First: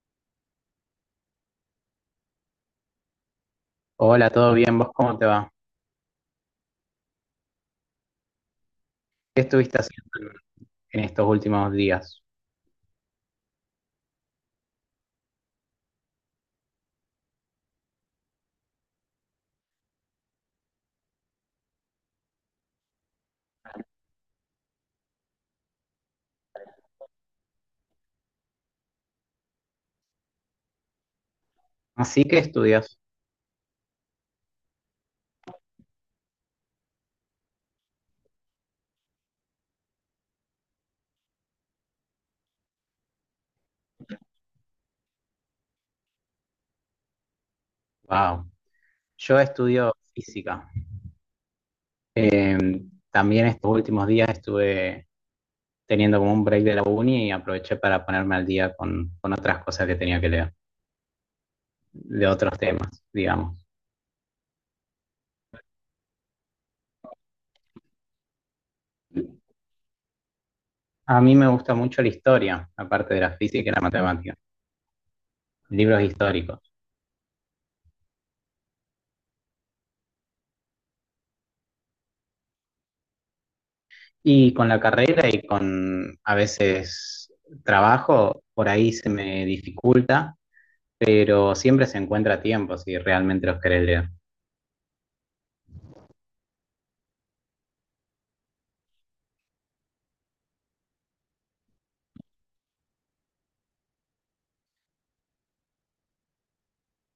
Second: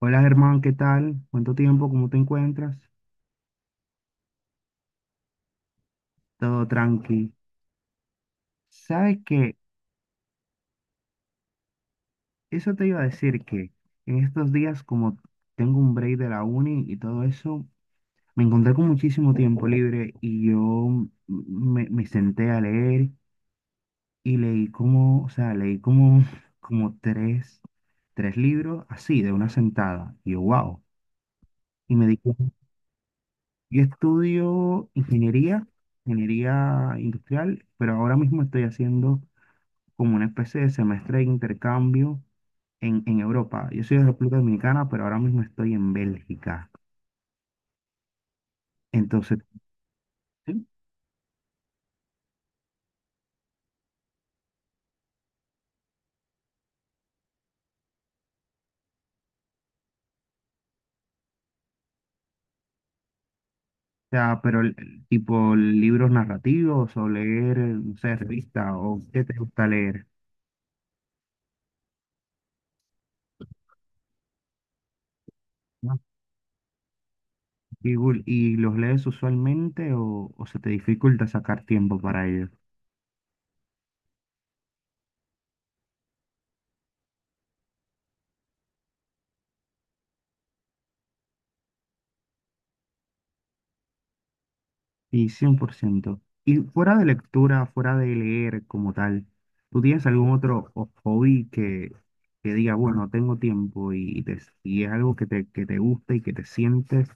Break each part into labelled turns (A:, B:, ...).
A: Hola Germán, ¿qué tal? ¿Cuánto tiempo? ¿Cómo te encuentras?
B: Hola, ¿todo bien? ¿Vos cómo te va?
A: Todo tranqui. ¿Sabes
B: ¿Qué
A: qué?
B: estuviste haciendo en estos últimos días?
A: Eso te iba a decir que en estos días, como tengo un break de la uni y todo eso, me encontré con muchísimo tiempo libre y yo me senté a leer y leí como, o sea, leí como, como tres libros así, de una sentada. Y yo, wow. Y me di
B: Así que
A: cuenta,
B: estudias.
A: yo estudio ingeniería, ingeniería industrial, pero ahora mismo estoy haciendo como una especie de semestre de intercambio en Europa. Yo soy de República Dominicana, pero ahora mismo estoy en Bélgica.
B: Wow.
A: Entonces,
B: Yo estudio
A: sí,
B: física.
A: o
B: Eh, También estos últimos días estuve teniendo como un break de la uni y aproveché para ponerme al día con otras cosas que tenía que leer, de otros temas, digamos.
A: sea, pero el tipo libros narrativos o leer, no sé, revistas o qué te gusta leer.
B: A mí me gusta mucho la historia, aparte de la física y la matemática.
A: ¿No?
B: Libros históricos.
A: ¿Y, y los lees usualmente o se te dificulta sacar tiempo para ello?
B: Y con la carrera y con a veces trabajo, por ahí se me dificulta, pero siempre se encuentra tiempo si realmente los querés leer.
A: Sí, cien por ciento. Y fuera de lectura, fuera de leer como tal, ¿tú tienes algún otro hobby que diga, bueno, tengo tiempo y, y es algo que te gusta y que te sientes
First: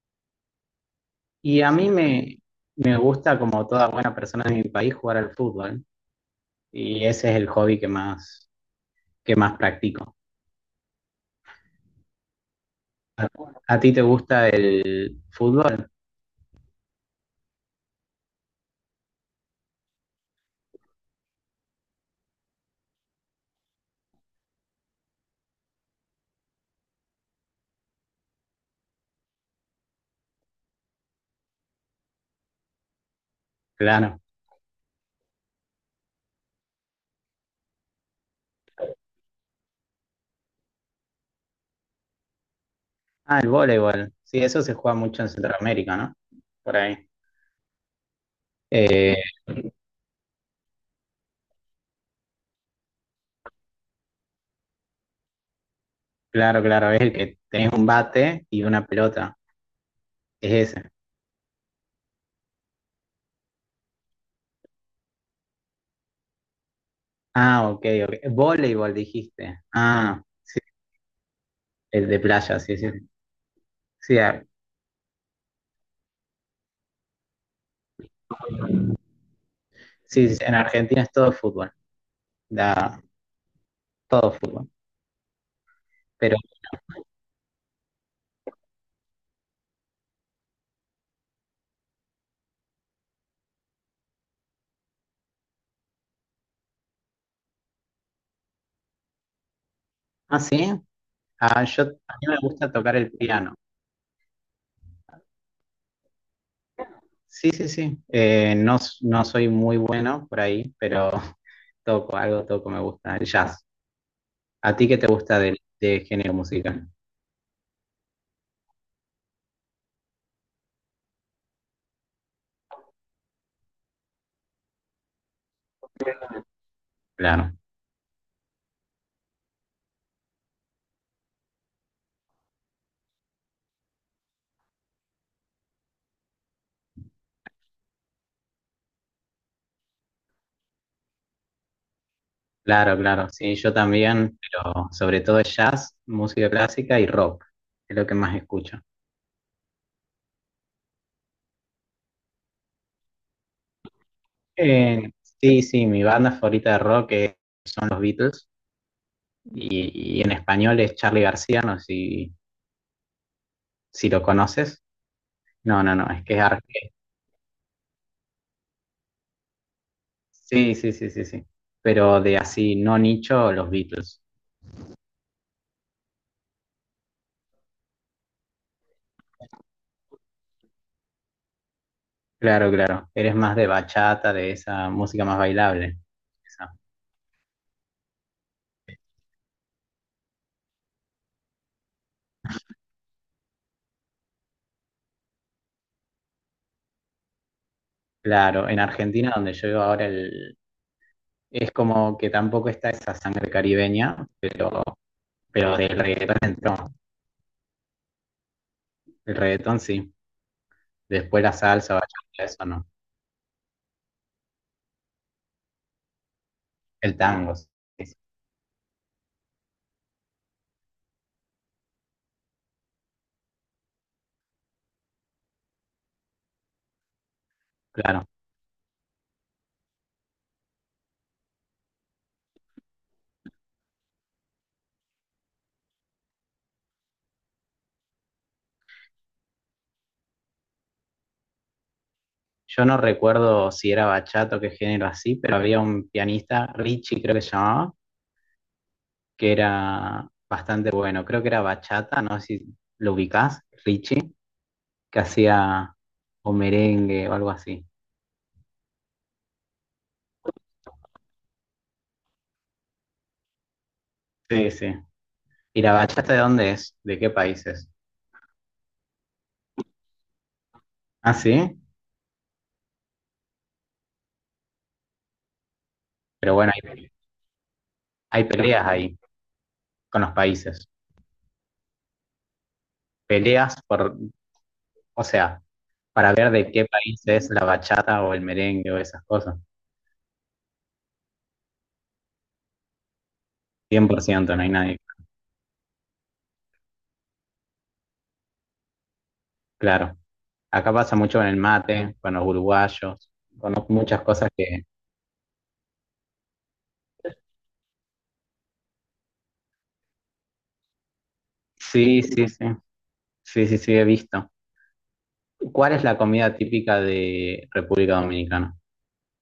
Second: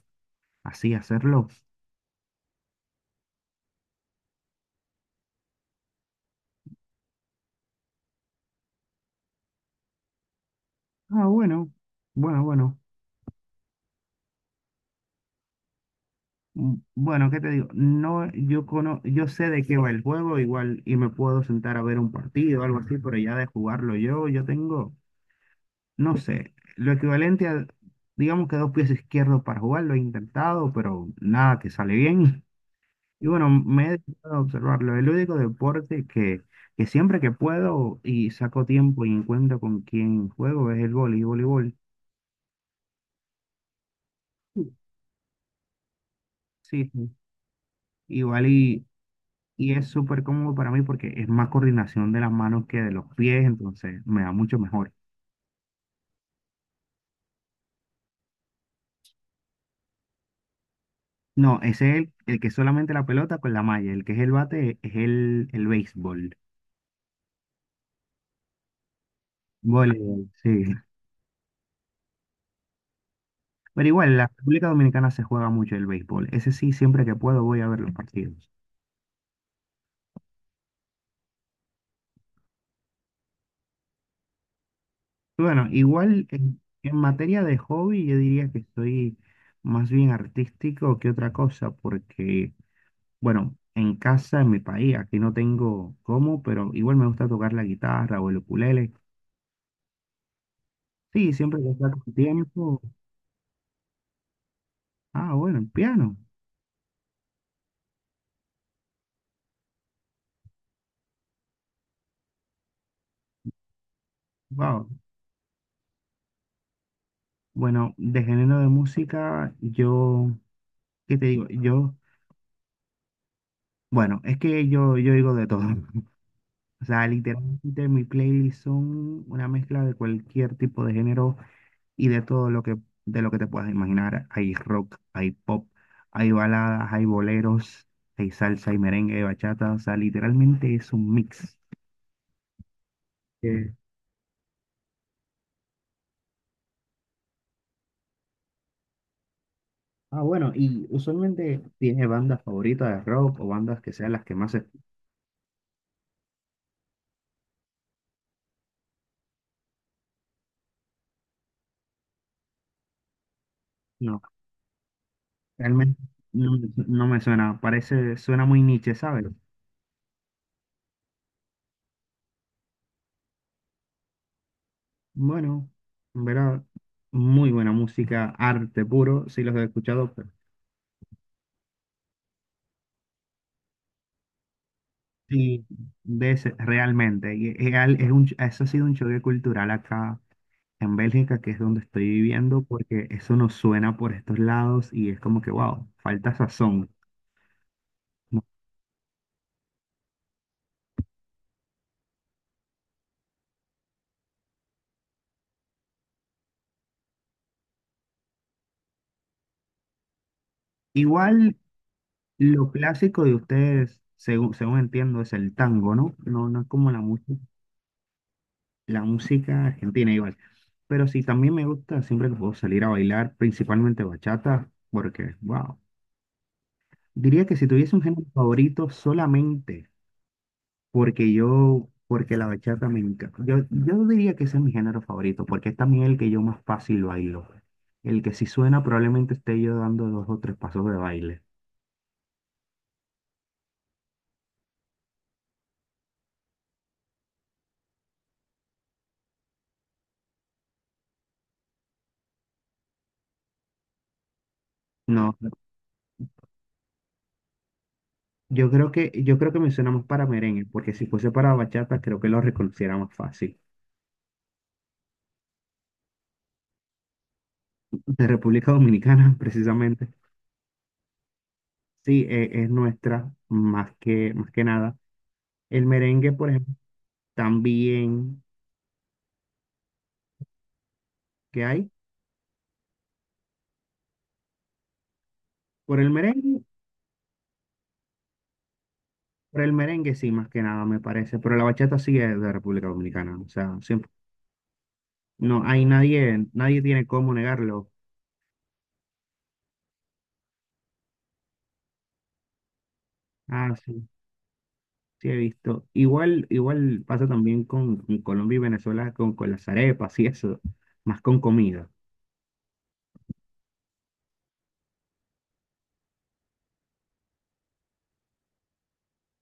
A: así hacerlo?
B: Y me gusta, como toda buena persona de mi país, jugar al fútbol. Y ese es el hobby que más practico.
A: Ah, bueno, bueno, bueno.
B: ¿A, a ti te gusta el fútbol?
A: Bueno, ¿qué te digo? No, yo sé de qué va el juego igual y me puedo sentar a ver un partido o algo así, pero ya de jugarlo yo, yo tengo, no sé, lo equivalente a, digamos que dos pies izquierdos para jugar, lo he intentado, pero nada que sale bien. Y bueno, me he
B: Claro.
A: dedicado a observarlo. El único deporte que siempre que puedo y saco tiempo y encuentro con quien juego es el vóley, voleibol.
B: Ah, el voleibol. Sí, eso se juega mucho en Centroamérica, ¿no? Por
A: Sí,
B: ahí.
A: sí. Igual
B: Eh,
A: y es súper cómodo para mí porque es más coordinación de las manos que de los pies, entonces me da mucho mejor.
B: claro, es el que tenés un bate y una pelota. Es ese.
A: No, ese es el que es solamente la pelota con la malla, el que es el bate es el béisbol.
B: Ah, ok, ok. Voleibol dijiste. Ah,
A: Voleibol,
B: sí,
A: sí.
B: el de playa, sí, sí.
A: Pero igual, en
B: Sí,
A: la
B: a-
A: República Dominicana se juega mucho el béisbol. Ese sí, siempre que puedo voy a ver los partidos.
B: sí, sí, en Argentina es todo fútbol, da, todo fútbol.
A: Bueno, igual
B: Pero,
A: en materia de hobby, yo diría que soy más bien artístico que otra cosa, porque, bueno, en casa, en mi país, aquí no tengo cómo, pero igual me gusta tocar la guitarra o el ukulele.
B: ah, sí,
A: Sí, siempre que
B: a
A: saco
B: mí me gusta
A: tiempo.
B: tocar el piano.
A: Ah, bueno, el piano.
B: Sí, sí, sí. No soy muy bueno por ahí, pero toco, algo toco, me gusta, el jazz. ¿A ti
A: Wow.
B: qué te gusta de género musical?
A: Bueno, de género de música, yo, ¿qué te digo? Yo, bueno, es que yo digo de todo. O sea,
B: Claro,
A: literalmente mi playlist son una mezcla de cualquier tipo de género y de todo lo que, de lo que te puedas imaginar. Hay rock, hay pop, hay baladas, hay boleros, hay salsa, hay merengue, hay bachata. O sea, literalmente es un mix.
B: claro. Sí,
A: Eh,
B: yo también, pero sobre todo jazz, música clásica y rock, es lo que más escucho.
A: ah, bueno, y usualmente tiene bandas favoritas de rock o bandas que sean las que más escucho.
B: Eh, sí, sí, mi banda favorita de rock son los Beatles y en español es Charly García, no sé si, si
A: No,
B: lo conoces. No, no,
A: realmente
B: no, es que es
A: no, no me suena. Parece, suena muy niche, ¿sabes?
B: sí, sí, sí, sí, sí. Pero de así, no nicho, los Beatles.
A: Bueno, en verdad, muy buena música, arte puro. Sí los he escuchado.
B: Claro, claro. Eres más de bachata, de esa música más
A: Sí,
B: bailable.
A: de
B: Esa.
A: realmente. Y es, es un, eso ha sido un choque cultural acá en Bélgica, que es donde estoy viviendo, porque eso nos suena por estos lados y es como que, wow, falta sazón, ¿no?
B: Claro, en Argentina, donde yo vivo ahora, el... es como que tampoco está esa sangre caribeña, pero del reggaetón entró. El reggaetón sí. Después la
A: Igual
B: salsa, bachata, eso
A: lo
B: no.
A: clásico de ustedes, según, según entiendo, es el tango, ¿no? No, no es como
B: El tango, sí, sí,
A: la música argentina igual. Pero sí, también me gusta siempre que puedo salir a bailar, principalmente bachata, porque, wow, diría que si tuviese un género
B: claro.
A: favorito solamente. Porque yo, porque la bachata me encanta. Yo diría que ese es mi género favorito, porque es también el que yo más fácil bailo. El que si suena probablemente esté yo dando dos o tres pasos de baile.
B: Yo no recuerdo si era bachata o qué género así, pero había un pianista, Richie creo que se llamaba, que era bastante bueno. Creo que era bachata, no sé si lo ubicás, Richie, que
A: No,
B: hacía o merengue o algo así.
A: yo creo que me suena más para merengue, porque si fuese para bachata creo que lo reconociera más fácil.
B: Sí, sí. ¿Y la bachata de dónde es? ¿De qué países?
A: De República Dominicana, precisamente.
B: Ah, sí.
A: Sí, es, nuestra, más que nada. El merengue, por
B: Pero bueno,
A: ejemplo, también
B: hay peleas ahí con los países.
A: que hay.
B: Peleas por, o sea,
A: Por el
B: para ver
A: merengue.
B: de qué país es la bachata o el merengue o esas cosas.
A: Por el merengue sí, más que nada, me parece, pero la bachata sí es de República Dominicana, o sea,
B: cien
A: siempre,
B: por ciento no hay nadie.
A: no hay nadie, nadie tiene cómo negarlo.
B: Claro, acá pasa mucho con el mate, con los uruguayos,
A: Ah,
B: con
A: sí,
B: muchas cosas que...
A: sí he visto. Igual, igual pasa también con Colombia y Venezuela, con las arepas y eso, más con comida.
B: Sí, sí, sí, sí, sí, sí, he visto. ¿Cuál es la comida típica de República Dominicana?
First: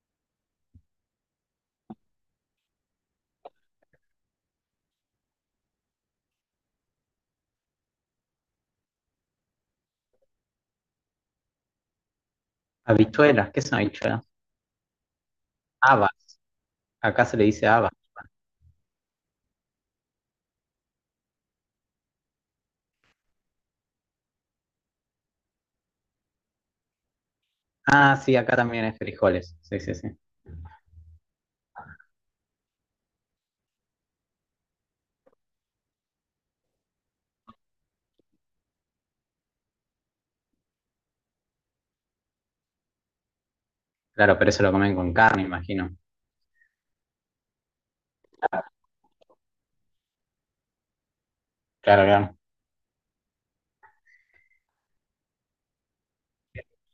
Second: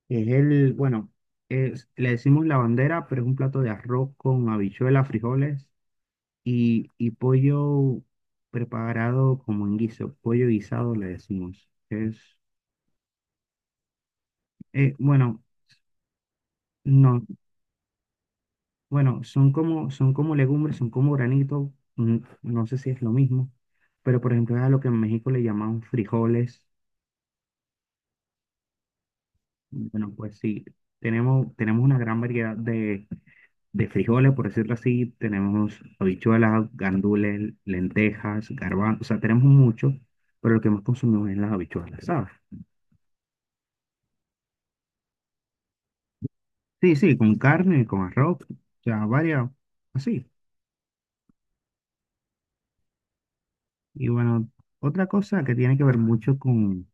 A: Es el, bueno, le decimos la bandera, pero es un plato de arroz con habichuelas, frijoles y pollo preparado como en guiso, pollo guisado le decimos. Es,
B: Habichuelas, ¿qué son habichuelas?
A: bueno.
B: Habas,
A: No,
B: acá se le dice habas.
A: bueno, son como legumbres, son como granitos, mm, no sé si es lo mismo, pero por ejemplo es a lo que en México le llaman frijoles.
B: Ah, sí, acá también hay frijoles, sí, sí, sí.
A: Bueno, pues sí, tenemos, tenemos una gran variedad de frijoles, por decirlo así, tenemos habichuelas, gandules, lentejas, garbanzos, o sea, tenemos mucho, pero lo que más consumimos es las habichuelas, ¿sabes?
B: Claro, pero eso lo comen con carne, imagino.
A: Sí, sí, con carne, con arroz, o sea, varias, así.
B: Claro, claro.
A: Y bueno, otra cosa que tiene que ver mucho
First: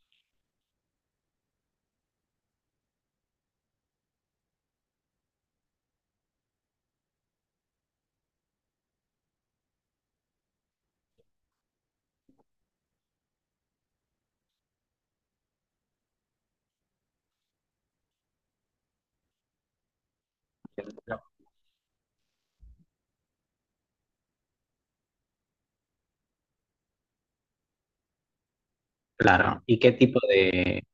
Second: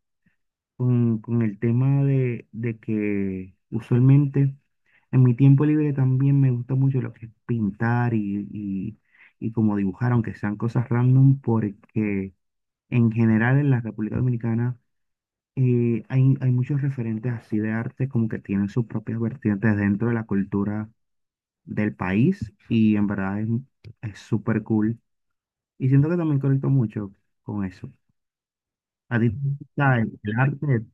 A: con el tema de que usualmente en mi tiempo libre también me gusta mucho lo que es pintar y como dibujar, aunque sean cosas random, porque en general en la República Dominicana hay, hay muchos referentes así de arte como que tienen sus propias vertientes dentro de la cultura del país y en verdad es súper cool. Y siento que también conecto mucho con eso. A ti, te
B: Claro, ¿y qué
A: gusta
B: tipo
A: el arte,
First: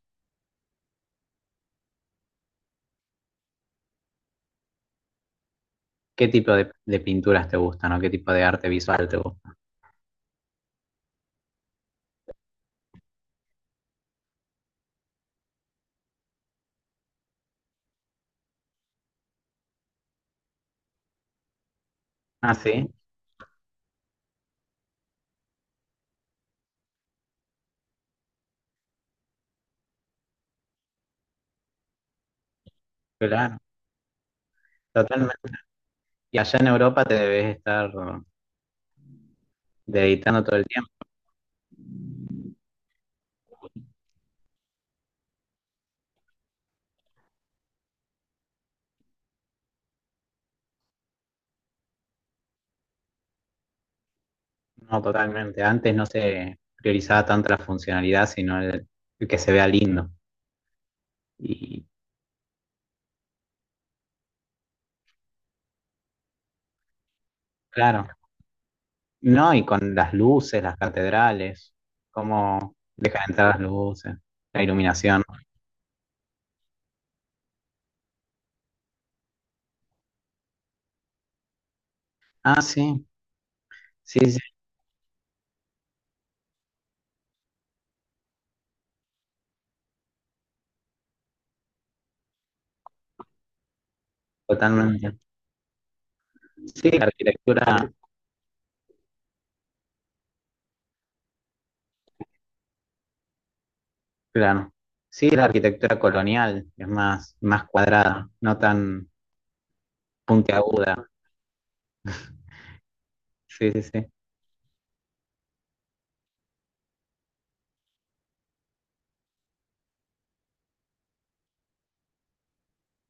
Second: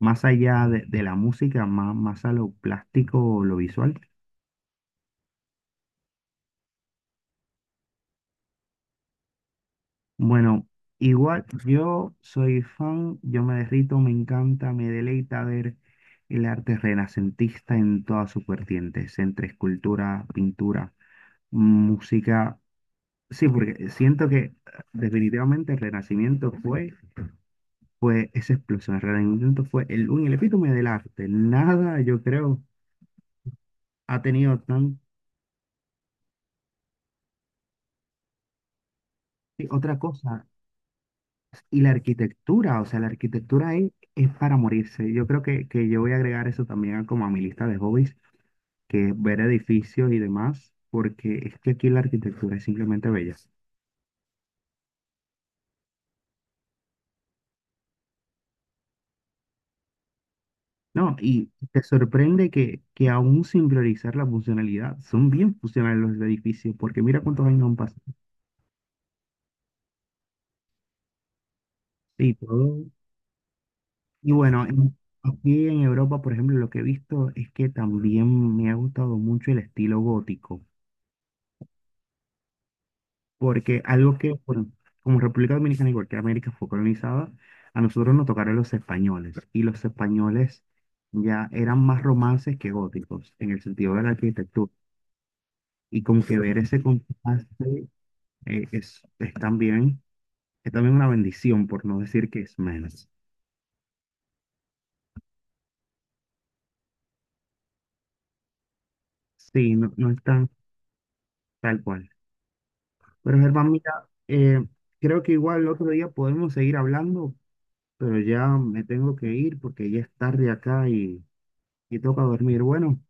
A: más allá de la música, más, más a lo plástico, lo visual.
B: qué tipo de pinturas te gustan o qué tipo de arte visual te gusta?
A: Bueno, igual yo soy fan, yo me derrito, me encanta, me deleita ver el arte renacentista en todas sus vertientes, entre escultura, pintura,
B: Ah,
A: música.
B: sí,
A: Sí, porque siento que definitivamente el Renacimiento fue, fue esa explosión, el Renacimiento fue el, el epítome del arte. Nada, yo creo,
B: claro,
A: ha tenido tan...
B: totalmente. Y allá en Europa te debes estar
A: Sí, otra
B: de editando
A: cosa.
B: todo el tiempo.
A: Y la arquitectura, o sea, la arquitectura ahí es para morirse. Yo creo que yo voy a agregar eso también como a mi lista de hobbies, que es ver edificios y demás, porque es que aquí la arquitectura es simplemente bella.
B: No, totalmente. Antes no se priorizaba tanto la funcionalidad, sino el que se vea lindo.
A: No, y te
B: Y
A: sorprende que aún sin priorizar la funcionalidad, son bien funcionales los edificios, porque mira cuántos años han pasado
B: claro, no, y con las luces, las catedrales,
A: y
B: cómo
A: todo.
B: dejan entrar las luces,
A: Y
B: la
A: bueno,
B: iluminación.
A: aquí en Europa, por ejemplo, lo que he visto es que también me ha gustado mucho el estilo gótico.
B: Ah, sí,
A: Porque algo
B: sí,
A: que,
B: sí,
A: bueno, como República Dominicana, igual que América fue colonizada, a nosotros nos tocaron los españoles. Y los españoles ya eran más romances que góticos, en el sentido de la arquitectura.
B: totalmente.
A: Y como que ver ese
B: Sí, la
A: contraste
B: arquitectura,
A: eh, es, es también, es también una bendición, por no decir que es menos.
B: claro. Sí, la arquitectura colonial es más, más cuadrada, no tan
A: Sí, no, no es tan
B: puntiaguda.
A: tal cual. Pero Germán,
B: Sí, sí, sí.
A: mira, eh, creo que igual el otro día podemos seguir hablando, pero ya me tengo que ir porque ya es tarde acá y toca dormir. Bueno.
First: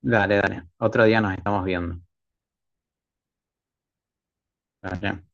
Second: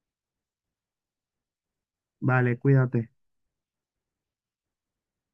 B: Dale, dale. Otro día nos estamos viendo.
A: Vale, cuídate.
B: Dale.